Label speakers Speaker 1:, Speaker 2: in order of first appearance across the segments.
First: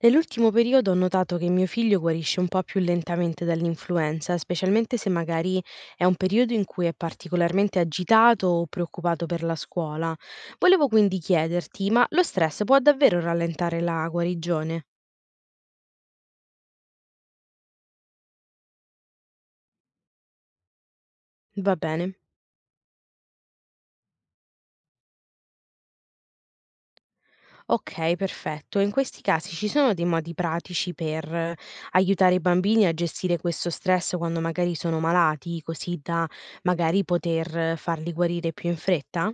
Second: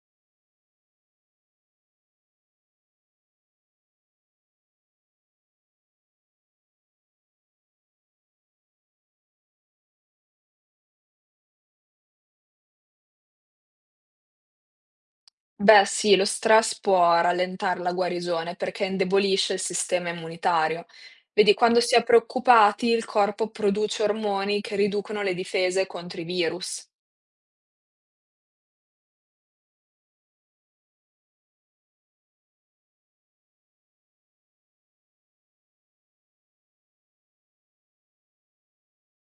Speaker 1: Nell'ultimo periodo ho notato che mio figlio guarisce un po' più lentamente dall'influenza, specialmente se magari è un periodo in cui è particolarmente agitato o preoccupato per la scuola. Volevo quindi chiederti, ma lo stress può davvero rallentare la guarigione?
Speaker 2: Beh sì, lo stress può rallentare la guarigione perché indebolisce il sistema immunitario. Vedi,
Speaker 1: Va
Speaker 2: quando si è
Speaker 1: bene.
Speaker 2: preoccupati, il corpo produce ormoni che riducono le difese contro i virus.
Speaker 1: Ok, perfetto. In questi casi ci sono dei modi pratici per aiutare i bambini a gestire questo stress quando magari sono malati, così da magari poter farli guarire più in fretta?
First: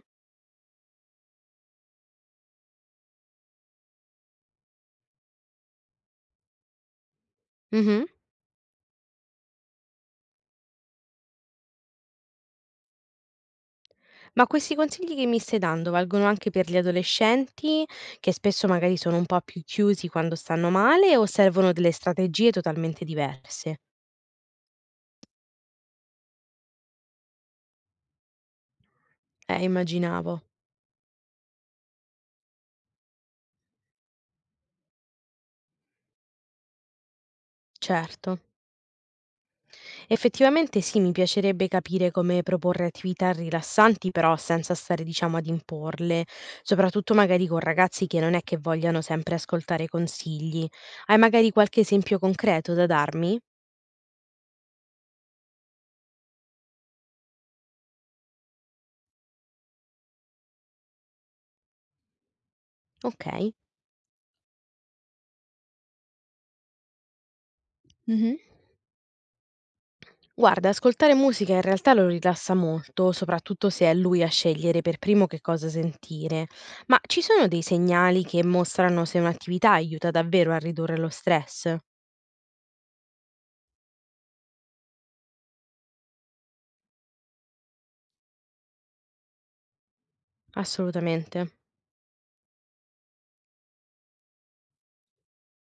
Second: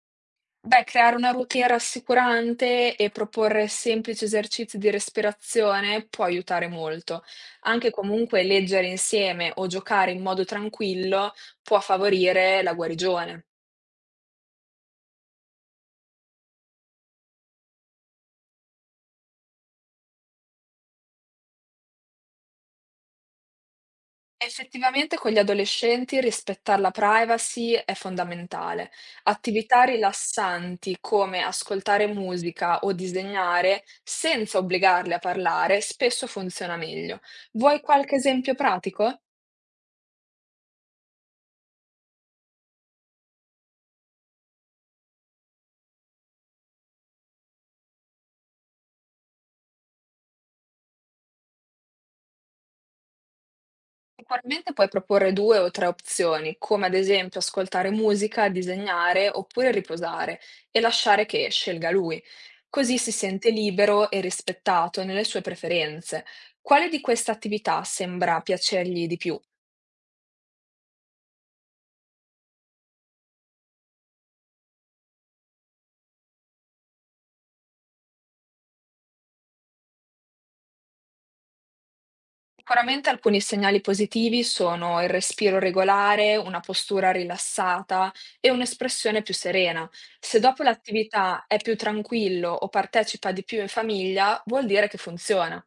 Speaker 2: Beh, creare una routine rassicurante e proporre semplici esercizi di respirazione può aiutare molto. Anche
Speaker 1: Mhm.
Speaker 2: comunque leggere insieme o giocare in modo tranquillo può favorire la guarigione.
Speaker 1: Ma questi consigli che mi stai dando valgono anche per gli adolescenti, che spesso magari sono un po' più chiusi quando stanno male, o servono delle strategie totalmente diverse?
Speaker 2: Effettivamente con gli adolescenti rispettare la privacy è fondamentale. Attività
Speaker 1: Immaginavo.
Speaker 2: rilassanti come ascoltare musica o disegnare senza obbligarli a parlare spesso funziona meglio. Vuoi qualche
Speaker 1: Certo.
Speaker 2: esempio pratico?
Speaker 1: Effettivamente sì, mi piacerebbe capire come proporre attività rilassanti, però senza stare, diciamo, ad imporle, soprattutto magari con ragazzi che non è che vogliano sempre ascoltare consigli. Hai magari qualche esempio concreto da darmi?
Speaker 2: Sicuramente puoi proporre 2 o 3 opzioni, come ad esempio ascoltare musica, disegnare oppure riposare e lasciare che scelga lui. Così si sente
Speaker 1: Ok.
Speaker 2: libero e rispettato nelle sue preferenze. Quale di queste attività
Speaker 1: Mhm.
Speaker 2: sembra piacergli di più?
Speaker 1: Guarda, ascoltare musica in realtà lo rilassa molto, soprattutto se è lui a scegliere per primo che cosa sentire. Ma ci sono dei segnali che mostrano se un'attività aiuta davvero a ridurre lo stress?
Speaker 2: Sicuramente alcuni segnali positivi sono il respiro regolare, una postura rilassata e un'espressione più serena. Se dopo
Speaker 1: Assolutamente.
Speaker 2: l'attività è più tranquillo o partecipa di più in famiglia, vuol dire che funziona.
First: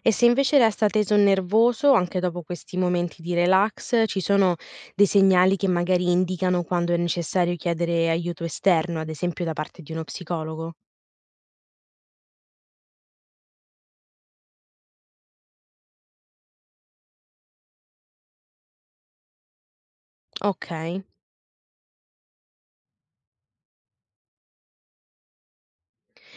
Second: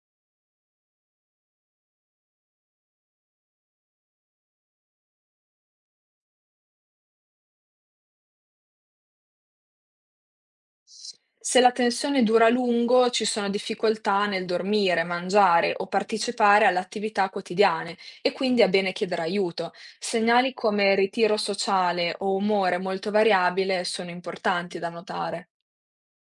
Speaker 1: E se invece resta teso o nervoso, anche dopo questi momenti di relax, ci sono dei segnali che magari indicano quando è necessario chiedere aiuto esterno, ad esempio da parte di uno psicologo?
Speaker 2: Se la tensione dura a lungo, ci sono difficoltà nel dormire, mangiare o partecipare alle attività quotidiane e quindi è bene chiedere aiuto. Segnali
Speaker 1: Ok.
Speaker 2: come ritiro sociale o umore molto variabile sono importanti da notare.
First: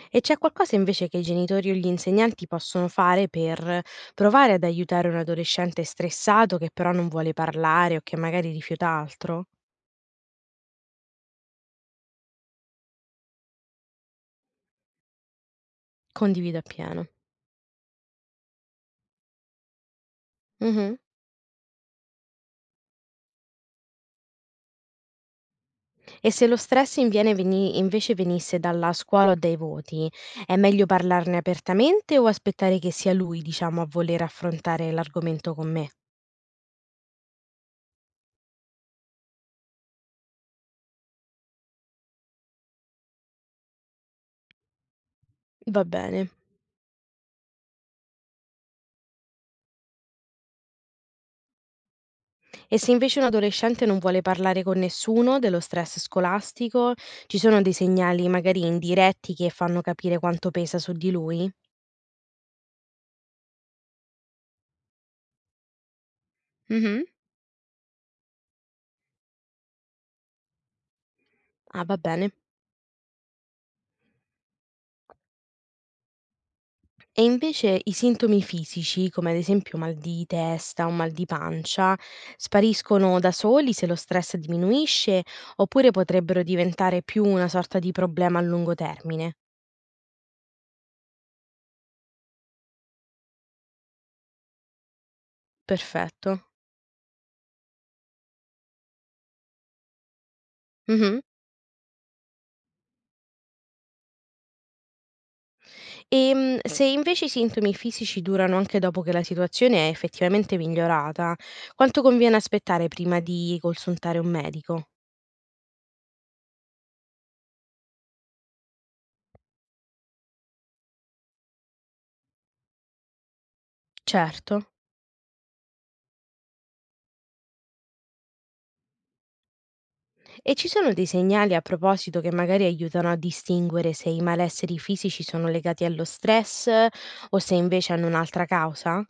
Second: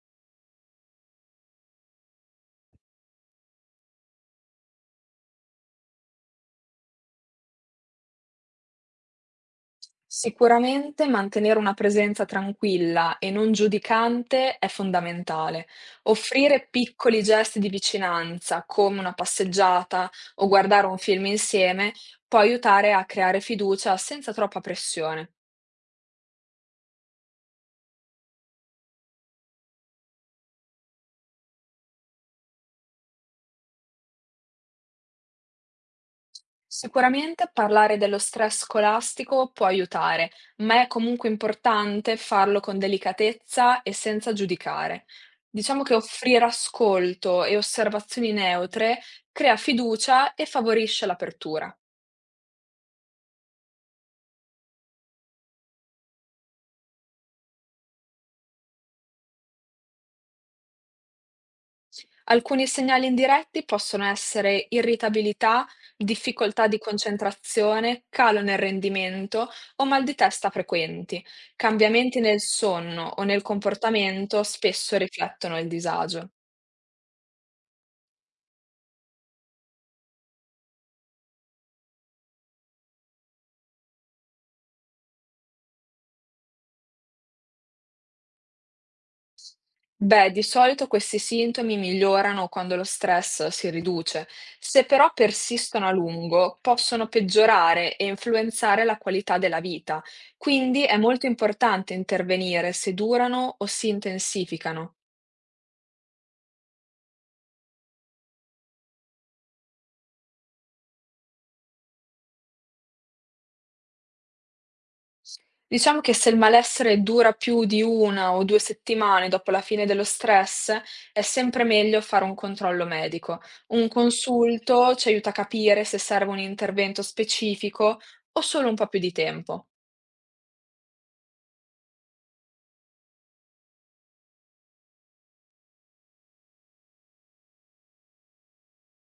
Speaker 1: E c'è qualcosa invece che i genitori o gli insegnanti possono fare per provare ad aiutare un adolescente stressato che però non vuole parlare o che magari rifiuta altro?
Speaker 2: Sicuramente mantenere una presenza tranquilla e non giudicante è fondamentale.
Speaker 1: Condivido
Speaker 2: Offrire
Speaker 1: appieno.
Speaker 2: piccoli gesti di vicinanza, come una passeggiata o guardare
Speaker 1: Mh-mh.
Speaker 2: un film insieme, può aiutare a creare fiducia senza troppa pressione.
Speaker 1: E se lo stress inviene veni invece venisse dalla scuola o dai voti, è meglio parlarne apertamente o aspettare che sia lui, diciamo, a voler affrontare l'argomento con me?
Speaker 2: Sicuramente parlare dello stress scolastico può aiutare, ma è comunque importante farlo con delicatezza e senza giudicare. Diciamo
Speaker 1: Va
Speaker 2: che
Speaker 1: bene.
Speaker 2: offrire ascolto e osservazioni neutre crea fiducia e favorisce l'apertura.
Speaker 1: E se invece un adolescente non vuole parlare con nessuno dello stress scolastico, ci sono dei segnali magari indiretti che fanno capire quanto pesa su di lui?
Speaker 2: Alcuni segnali indiretti possono essere irritabilità, difficoltà di
Speaker 1: Mhm.
Speaker 2: concentrazione, calo nel rendimento o mal di testa frequenti.
Speaker 1: Ah, va
Speaker 2: Cambiamenti
Speaker 1: bene.
Speaker 2: nel sonno o nel comportamento spesso riflettono il disagio.
Speaker 1: E invece i sintomi fisici, come ad esempio mal di testa o mal di pancia, spariscono da soli se lo stress diminuisce oppure potrebbero diventare più una sorta di problema a lungo termine?
Speaker 2: Beh, di solito questi sintomi migliorano quando lo stress si riduce. Se però persistono a
Speaker 1: Perfetto.
Speaker 2: lungo, possono peggiorare e influenzare la qualità della vita. Quindi è
Speaker 1: Mhm.
Speaker 2: molto importante intervenire se durano o si intensificano.
Speaker 1: Se invece i sintomi fisici durano anche dopo che la situazione è effettivamente migliorata, quanto conviene aspettare prima di consultare un medico?
Speaker 2: Diciamo che se il malessere dura più di una o due settimane dopo la fine dello stress, è sempre meglio fare un controllo medico. Un
Speaker 1: Certo.
Speaker 2: consulto ci aiuta a capire se serve un intervento specifico o solo un po' più di tempo.
Speaker 1: E ci sono dei segnali a proposito che magari aiutano a distinguere se i malesseri fisici sono legati allo stress o se invece hanno un'altra causa?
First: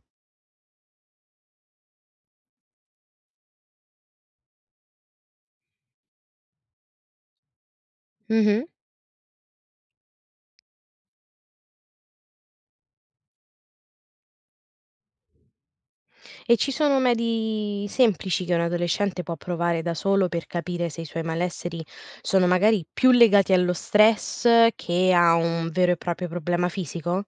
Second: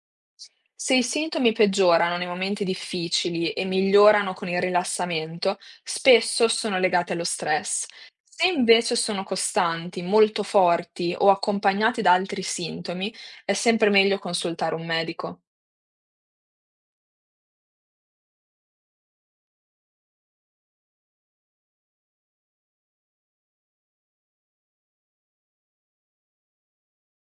Speaker 2: Se i sintomi peggiorano nei momenti difficili e migliorano con il rilassamento, spesso sono legati allo stress. Se
Speaker 1: Mhm.
Speaker 2: invece sono costanti, molto forti o accompagnati da altri sintomi, è sempre meglio consultare un medico.
Speaker 1: E ci sono medi semplici che un adolescente può provare da solo per capire se i suoi malesseri sono magari più legati allo stress che a un vero e proprio problema fisico?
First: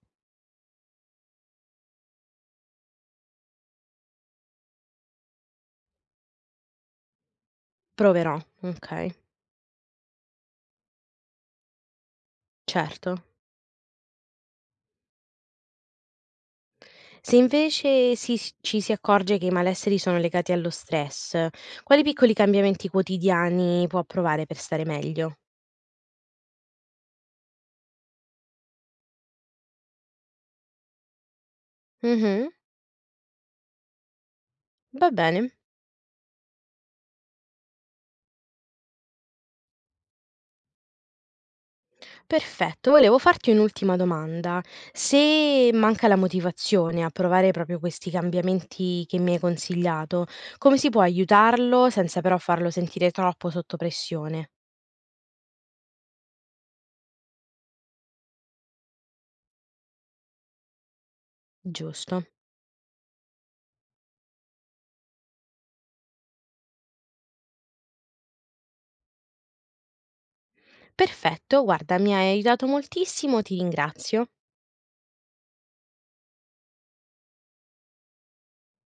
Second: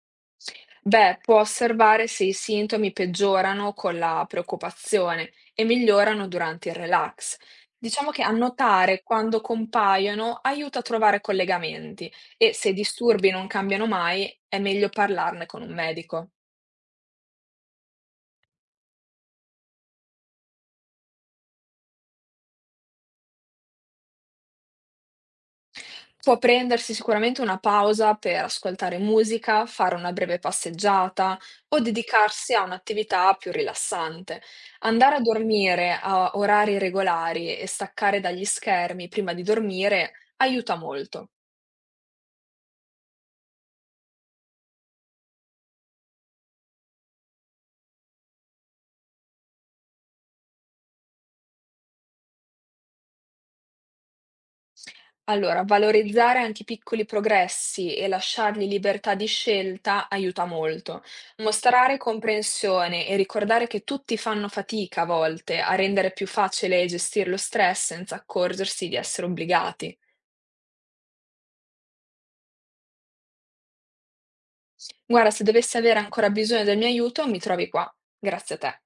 Speaker 2: Beh, può osservare se i sintomi peggiorano con la preoccupazione e migliorano durante il relax. Diciamo che
Speaker 1: Proverò,
Speaker 2: annotare
Speaker 1: okay,
Speaker 2: quando compaiono aiuta a trovare collegamenti e se i
Speaker 1: certo.
Speaker 2: disturbi non cambiano mai è meglio parlarne con un medico.
Speaker 1: Se invece si s ci si accorge che i malesseri sono legati allo stress, quali piccoli cambiamenti quotidiani può provare per stare meglio?
Speaker 2: Può prendersi sicuramente una pausa per ascoltare musica, fare una breve passeggiata o
Speaker 1: Mh-mh,
Speaker 2: dedicarsi a un'attività più rilassante.
Speaker 1: va
Speaker 2: Andare a
Speaker 1: bene.
Speaker 2: dormire a orari regolari e staccare dagli schermi prima di dormire aiuta molto.
Speaker 1: Perfetto, volevo farti un'ultima domanda. Se manca la motivazione a provare proprio questi cambiamenti che mi hai consigliato, come si può aiutarlo senza però farlo sentire troppo sotto pressione?
Speaker 2: Allora, valorizzare anche i piccoli progressi e lasciargli libertà di scelta aiuta molto. Mostrare
Speaker 1: Giusto.
Speaker 2: comprensione e ricordare che tutti fanno fatica a volte a rendere più facile gestire lo stress senza accorgersi di essere obbligati.
Speaker 1: Perfetto, guarda, mi hai aiutato moltissimo, ti ringrazio.
Speaker 2: Guarda, se dovessi avere ancora bisogno del mio aiuto, mi trovi qua. Grazie a te.